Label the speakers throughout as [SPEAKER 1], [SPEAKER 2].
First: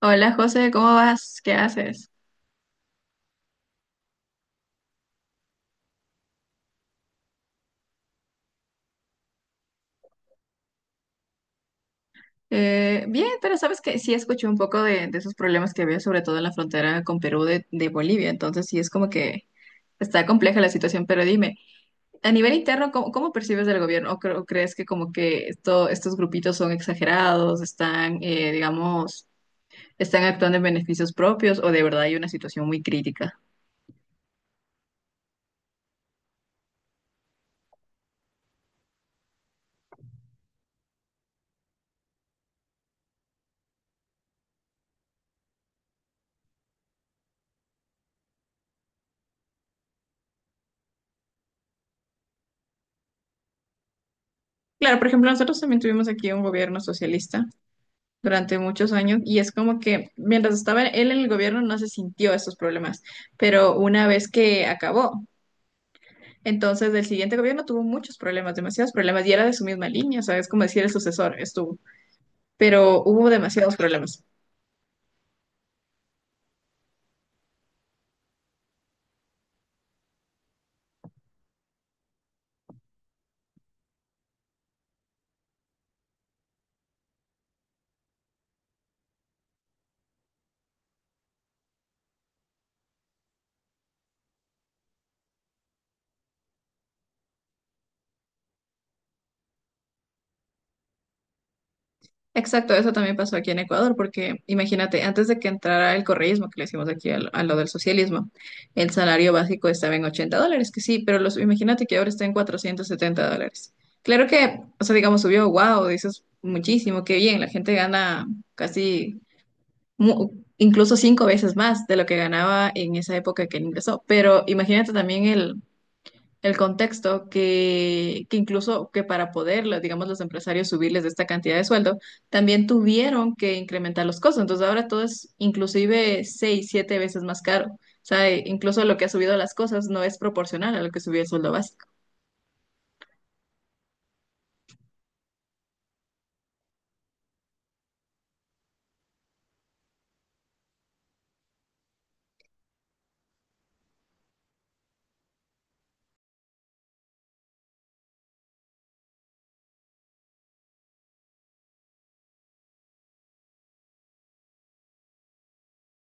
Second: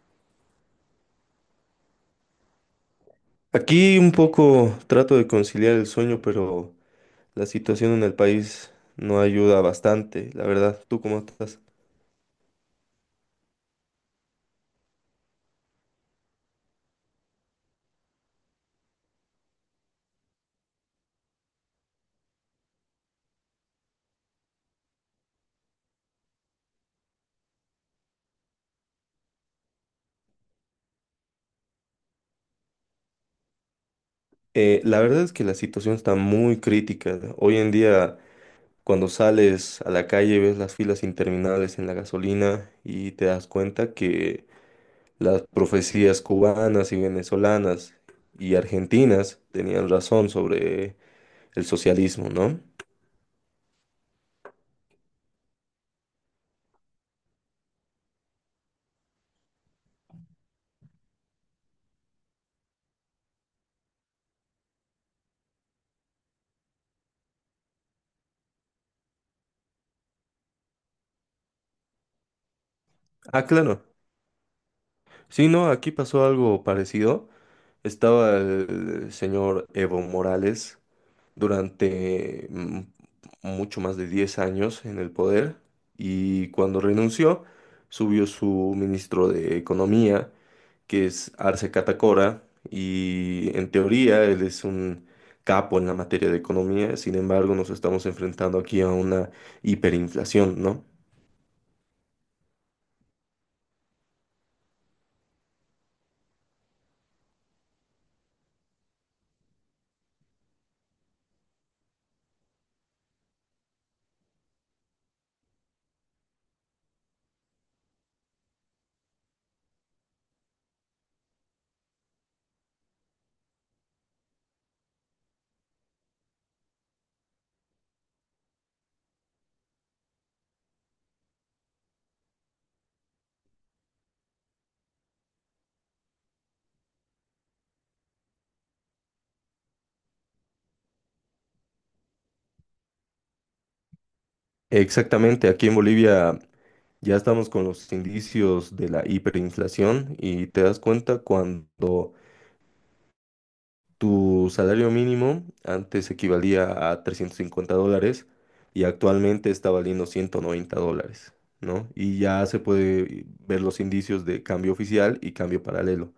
[SPEAKER 1] Hola José, ¿cómo vas? ¿Qué haces?
[SPEAKER 2] Aquí un poco trato de conciliar el sueño, pero la situación en el país no ayuda bastante, la verdad. ¿Tú cómo estás?
[SPEAKER 1] Bien, pero sabes que sí escuché un poco de esos problemas que había, sobre todo en la frontera con Perú de Bolivia, entonces sí es como que está compleja la situación, pero dime, a nivel interno, ¿ cómo percibes del gobierno? ¿O, o crees que como que estos grupitos son exagerados, están, digamos, están actuando en beneficios propios o de verdad hay una situación muy crítica?
[SPEAKER 2] La verdad es que la situación está muy crítica. Hoy en día, cuando sales a la calle, ves las filas interminables en la gasolina y te das cuenta que las profecías cubanas y venezolanas y argentinas tenían razón sobre el socialismo, ¿no?
[SPEAKER 1] Claro, por ejemplo, nosotros también tuvimos aquí un gobierno socialista durante muchos años y es como que mientras estaba él en el gobierno no se sintió estos problemas, pero una vez que acabó, entonces el siguiente gobierno tuvo muchos problemas, demasiados problemas y era de su misma línea, o sea, es como decir el sucesor estuvo, pero hubo
[SPEAKER 2] Ah,
[SPEAKER 1] demasiados
[SPEAKER 2] claro.
[SPEAKER 1] problemas.
[SPEAKER 2] Sí, no, aquí pasó algo parecido. Estaba el señor Evo Morales durante mucho más de 10 años en el poder, y cuando renunció subió su ministro de Economía, que es Arce Catacora, y en teoría él es un capo en la materia de economía. Sin embargo, nos estamos enfrentando aquí a una hiperinflación, ¿no?
[SPEAKER 1] Exacto, eso también pasó aquí en Ecuador, porque imagínate, antes de que entrara el correísmo, que le hicimos aquí a lo del socialismo, el salario básico estaba en $80, que sí, pero los, imagínate que ahora está en $470. Claro que, o sea, digamos, subió, wow, dices muchísimo, qué bien, la gente gana casi, mu- incluso cinco veces más de lo que ganaba en esa época que él ingresó, pero imagínate también el contexto que incluso que para poder, digamos, los empresarios subirles esta cantidad de sueldo, también tuvieron que incrementar los costos. Entonces ahora todo es inclusive seis, siete veces más caro. O sea, incluso lo que ha subido las cosas no es proporcional a lo que subió el sueldo básico.
[SPEAKER 2] Exactamente, aquí en Bolivia ya estamos con los indicios de la hiperinflación, y te das cuenta cuando tu salario mínimo antes equivalía a 350 dólares y actualmente está valiendo 190 dólares, ¿no? Y ya se puede ver los indicios de cambio oficial y cambio paralelo.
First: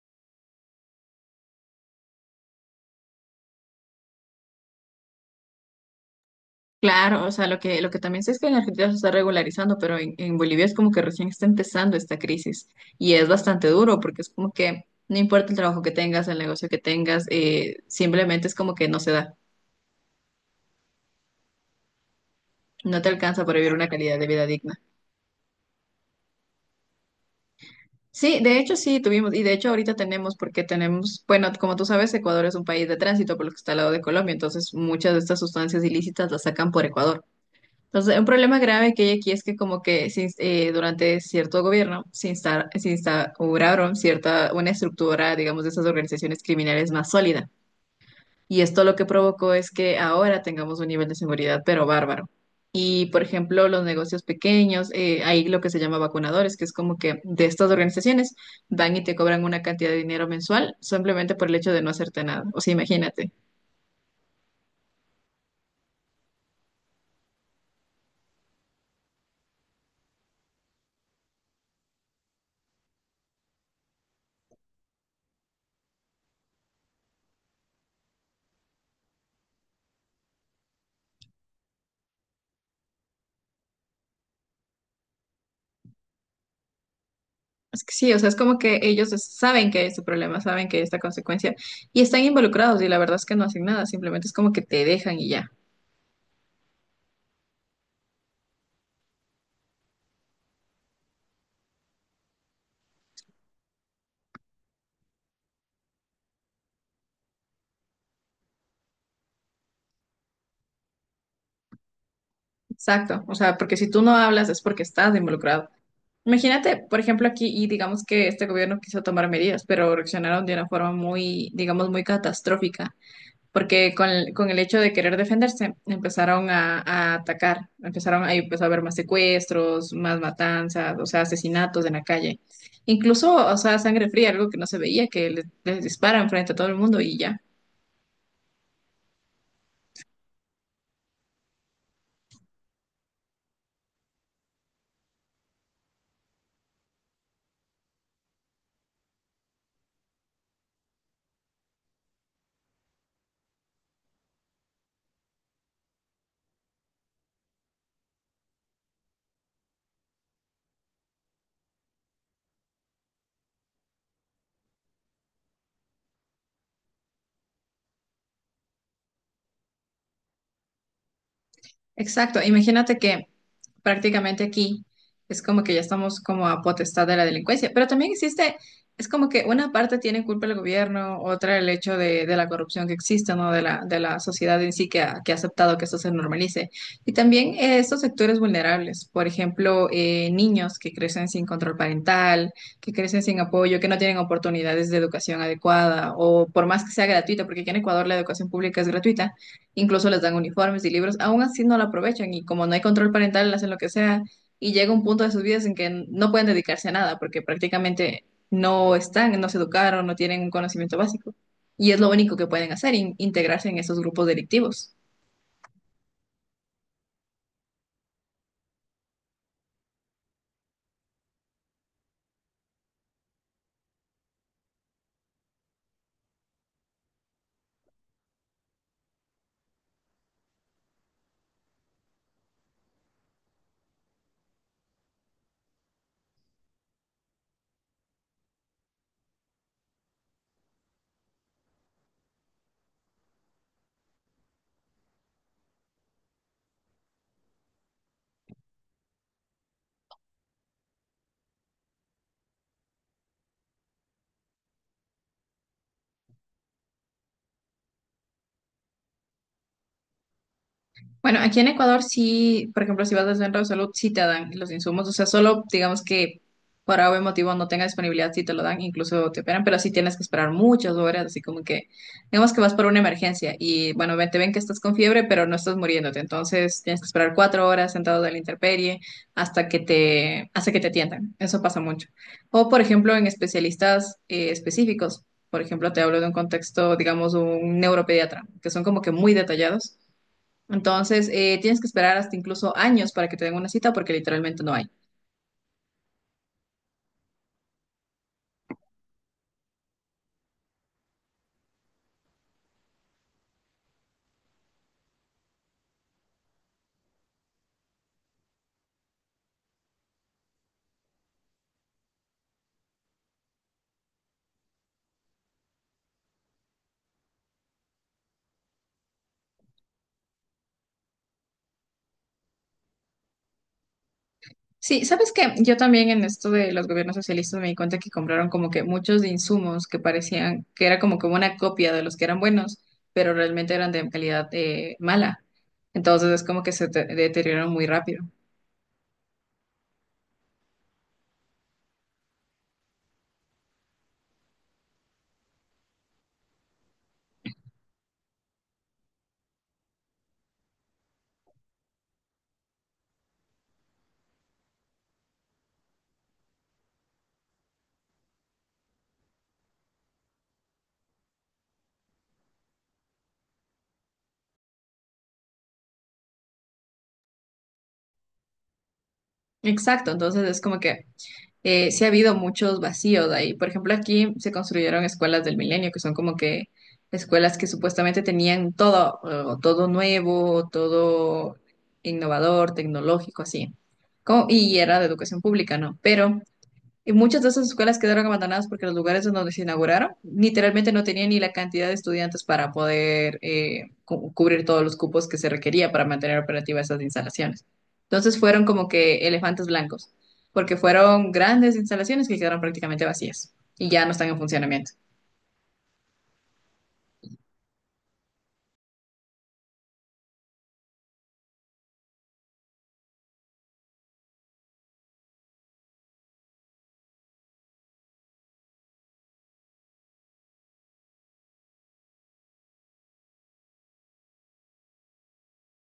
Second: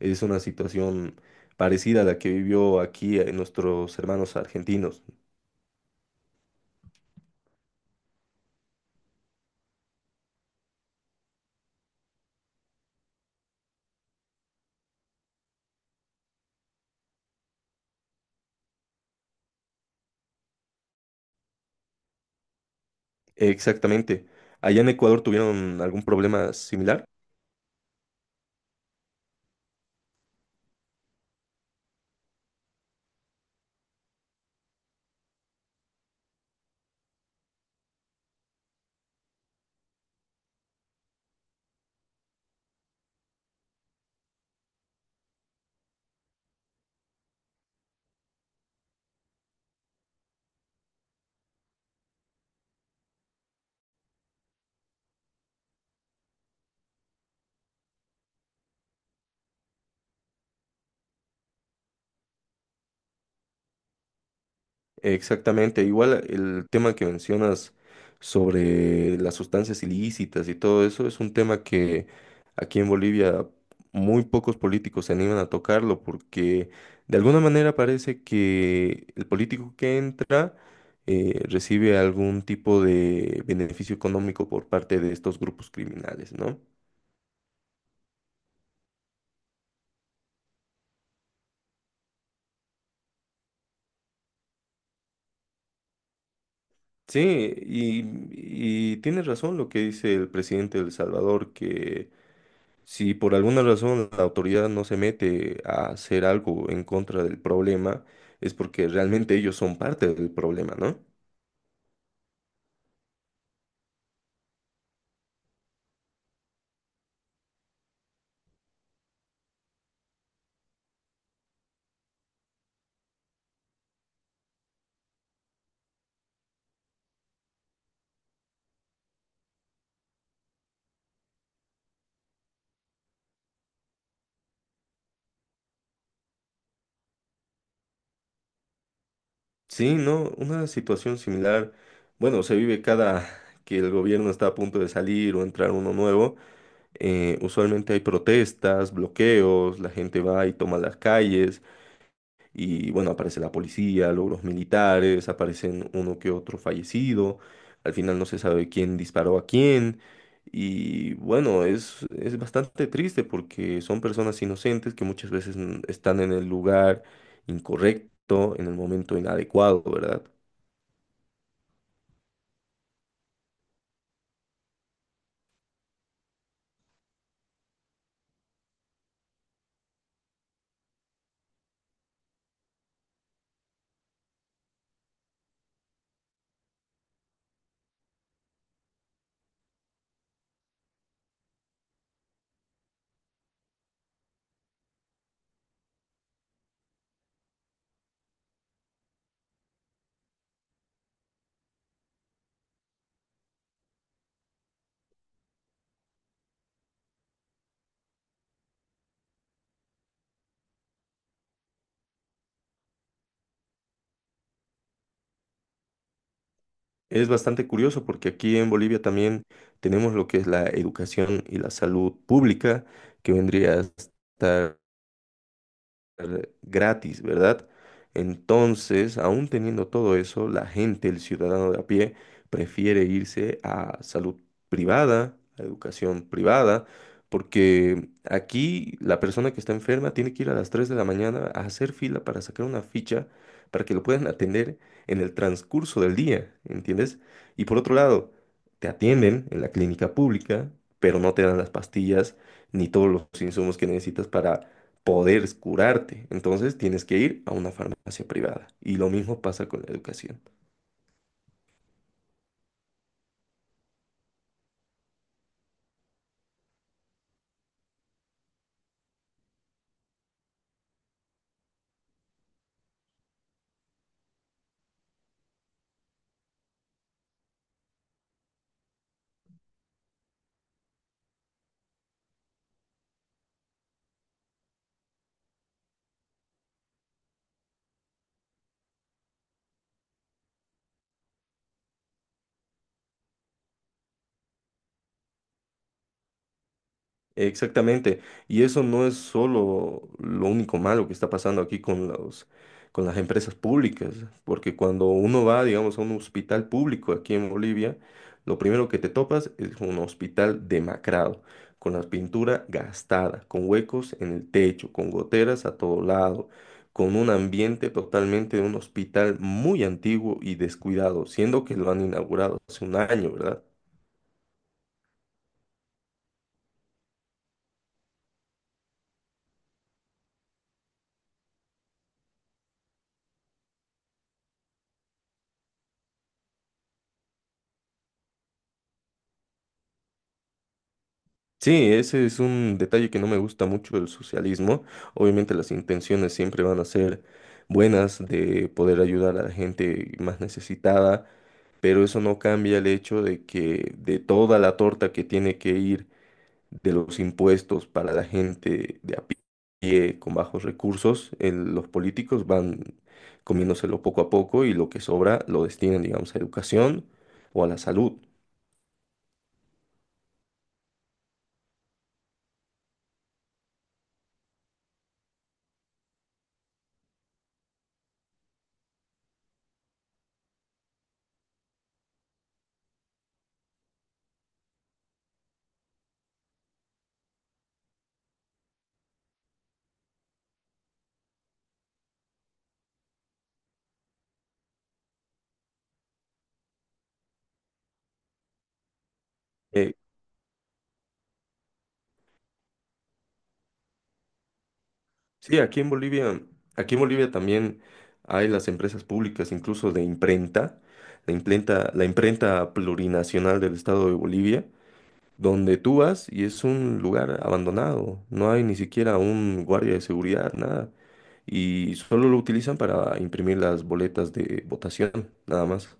[SPEAKER 2] Es una situación parecida a la que vivió aquí nuestros hermanos argentinos.
[SPEAKER 1] Claro, o sea, lo que también sé es que en Argentina se está regularizando, pero en Bolivia es como que recién está empezando esta crisis y es bastante duro porque es como que no importa el trabajo que tengas, el negocio que tengas, simplemente es como que no se da. No te alcanza para vivir una calidad
[SPEAKER 2] Exactamente.
[SPEAKER 1] de vida digna.
[SPEAKER 2] ¿Allá en Ecuador tuvieron algún problema similar?
[SPEAKER 1] Sí, de hecho sí tuvimos, y de hecho ahorita tenemos, porque tenemos, bueno, como tú sabes, Ecuador es un país de tránsito por lo que está al lado de Colombia, entonces muchas de estas sustancias ilícitas las sacan por Ecuador. Entonces, un problema grave que hay aquí es que como que durante cierto gobierno se instauraron cierta, una estructura, digamos, de esas organizaciones criminales más sólida. Y esto lo que provocó es que ahora tengamos un nivel de seguridad, pero bárbaro. Y, por ejemplo, los negocios pequeños, hay lo que se llama vacunadores, que es como que de estas organizaciones van y te cobran una cantidad de dinero mensual simplemente por el hecho de no hacerte nada. O sea, imagínate.
[SPEAKER 2] Exactamente, igual el tema que mencionas sobre las sustancias ilícitas y todo eso es un tema que aquí en Bolivia muy pocos políticos se animan a tocarlo, porque de alguna manera parece que el político que entra recibe algún tipo de beneficio económico por parte de estos grupos criminales, ¿no?
[SPEAKER 1] Es que sí, o sea, es como que saben que hay este problema, saben que hay esta consecuencia y están involucrados y la verdad es que no hacen nada, simplemente es como que te dejan y ya.
[SPEAKER 2] Sí, y tienes razón lo que dice el presidente de El Salvador, que si por alguna razón la autoridad no se mete a hacer algo en contra del problema, es porque realmente ellos son parte del problema, ¿no?
[SPEAKER 1] Exacto. O sea, porque si tú no hablas es porque estás involucrado. Imagínate, por ejemplo, aquí, y digamos que este gobierno quiso tomar medidas, pero reaccionaron de una forma muy, digamos, muy catastrófica, porque con el hecho de querer defenderse, empezaron a atacar, empezaron ahí empezó a haber más secuestros, más matanzas, o sea, asesinatos en la calle. Incluso, o sea, sangre fría, algo que no se veía, que les disparan frente a todo el mundo y ya.
[SPEAKER 2] Sí, no, una situación similar, bueno, se vive cada que el gobierno está a punto de salir o entrar uno nuevo. Usualmente hay protestas, bloqueos, la gente va y toma las calles. Y bueno, aparece la policía, luego los militares, aparecen uno que otro fallecido. Al final no se sabe quién disparó a quién. Y bueno, es bastante triste porque son personas inocentes que muchas veces están en el lugar incorrecto, en el momento inadecuado, ¿verdad?
[SPEAKER 1] Exacto, imagínate que prácticamente aquí es como que ya estamos como a potestad de la delincuencia, pero también existe, es como que una parte tiene culpa el gobierno, otra el hecho de la corrupción que existe, ¿no? De de la sociedad en sí que ha aceptado que esto se normalice. Y también estos sectores vulnerables, por ejemplo, niños que crecen sin control parental, que crecen sin apoyo, que no tienen oportunidades de educación adecuada, o por más que sea gratuita, porque aquí en Ecuador la educación pública es gratuita incluso les dan uniformes y libros, aún así no la aprovechan y como no hay control parental, hacen lo que sea y llega un punto de sus vidas en que no pueden dedicarse a nada porque prácticamente no están, no se educaron, no tienen un conocimiento básico y es lo único que pueden hacer, integrarse en esos grupos delictivos.
[SPEAKER 2] Es bastante curioso porque aquí en Bolivia también tenemos lo que es la educación y la salud pública, que vendría a estar gratis, ¿verdad? Entonces, aún teniendo todo eso, la gente, el ciudadano de a pie, prefiere irse a salud privada, a educación privada, porque aquí la persona que está enferma tiene que ir a las 3 de la mañana a hacer fila para sacar una ficha para que lo puedan atender en el transcurso del día, ¿entiendes? Y por otro lado, te atienden en la clínica pública, pero no te dan las pastillas ni todos los insumos que necesitas para poder curarte. Entonces tienes que ir a una farmacia privada. Y lo mismo pasa con la educación.
[SPEAKER 1] Bueno, aquí en Ecuador sí, por ejemplo, si vas al centro de salud, sí te dan los insumos, o sea, solo digamos que por algún motivo no tenga disponibilidad, sí te lo dan, incluso te operan, pero sí tienes que esperar muchas horas, así como que, digamos que vas por una emergencia y bueno, te ven que estás con fiebre, pero no estás muriéndote, entonces tienes que esperar 4 horas sentado en la intemperie hasta que te atiendan, eso pasa mucho. O por ejemplo, en especialistas específicos, por ejemplo, te hablo de un contexto, digamos, un neuropediatra, que son como que muy detallados entonces, tienes que esperar hasta incluso años para que te den una cita porque literalmente no hay.
[SPEAKER 2] Exactamente, y eso no es solo lo único malo que está pasando aquí con las empresas públicas, porque cuando uno va, digamos, a un hospital público aquí en Bolivia, lo primero que te topas es un hospital demacrado, con la pintura gastada, con huecos en el techo, con goteras a todo lado, con un ambiente totalmente de un hospital muy antiguo y descuidado, siendo que lo han inaugurado hace un año, ¿verdad?
[SPEAKER 1] Sí, ¿sabes qué? Yo también en esto de los gobiernos socialistas me di cuenta que compraron como que muchos de insumos que parecían que era como que una copia de los que eran buenos, pero realmente eran de calidad mala. Entonces es como que deterioraron muy rápido.
[SPEAKER 2] Sí, ese es un detalle que no me gusta mucho del socialismo. Obviamente las intenciones siempre van a ser buenas de poder ayudar a la gente más necesitada, pero eso no cambia el hecho de que de toda la torta que tiene que ir de los impuestos para la gente de a pie con bajos recursos, los políticos van comiéndoselo poco a poco, y lo que sobra lo destinan, digamos, a educación o a la salud.
[SPEAKER 1] Exacto, entonces es como que sí ha habido muchos vacíos ahí. Por ejemplo, aquí se construyeron escuelas del milenio, que son como que escuelas que supuestamente tenían todo, todo nuevo, todo innovador, tecnológico, así. Y era de educación pública, ¿no? Pero y muchas de esas escuelas quedaron abandonadas porque los lugares en donde se inauguraron literalmente no tenían ni la cantidad de estudiantes para poder cubrir todos los cupos que se requería para mantener operativas esas instalaciones. Entonces fueron como que elefantes
[SPEAKER 2] Eh,
[SPEAKER 1] blancos, porque fueron grandes instalaciones que quedaron prácticamente vacías y ya no están en funcionamiento.
[SPEAKER 2] Sí, aquí en Bolivia también hay las empresas públicas, incluso de imprenta, la imprenta plurinacional del estado de Bolivia, donde tú vas y es un lugar abandonado, no hay ni siquiera un guardia de seguridad, nada, y solo lo utilizan para imprimir las boletas de votación, nada más.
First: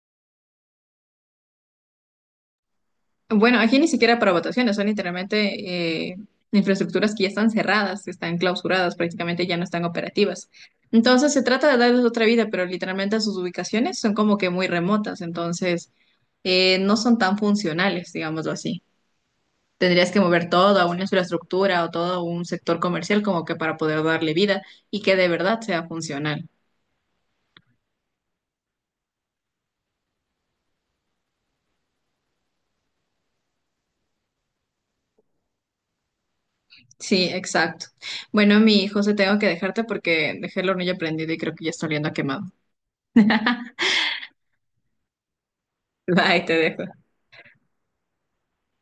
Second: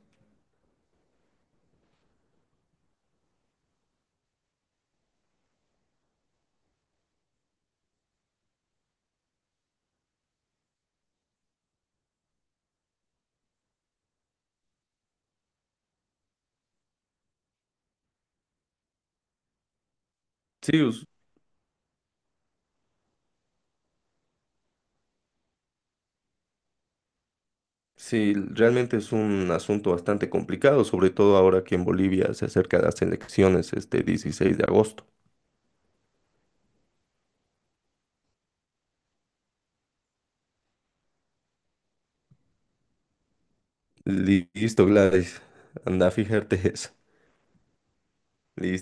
[SPEAKER 1] Bueno, aquí ni siquiera para votaciones, son literalmente infraestructuras que ya están cerradas, que están clausuradas, prácticamente ya no están operativas. Entonces se trata de darles otra vida, pero literalmente sus ubicaciones son como que muy remotas, entonces no son tan funcionales, digámoslo así. Tendrías que mover todo
[SPEAKER 2] Sí,
[SPEAKER 1] a una
[SPEAKER 2] us-
[SPEAKER 1] infraestructura o todo a un sector comercial como que para poder darle vida y que de verdad sea funcional.
[SPEAKER 2] sí, realmente es un asunto bastante complicado, sobre todo ahora que en Bolivia se acerca las elecciones este 16 de agosto.
[SPEAKER 1] Sí, exacto. Bueno, mi hijo, se tengo que dejarte porque dejé el hornillo prendido y creo que ya está oliendo a quemado.
[SPEAKER 2] Listo, Gladys. Anda a
[SPEAKER 1] Bye, te
[SPEAKER 2] fijarte eso.
[SPEAKER 1] dejo.
[SPEAKER 2] Listo.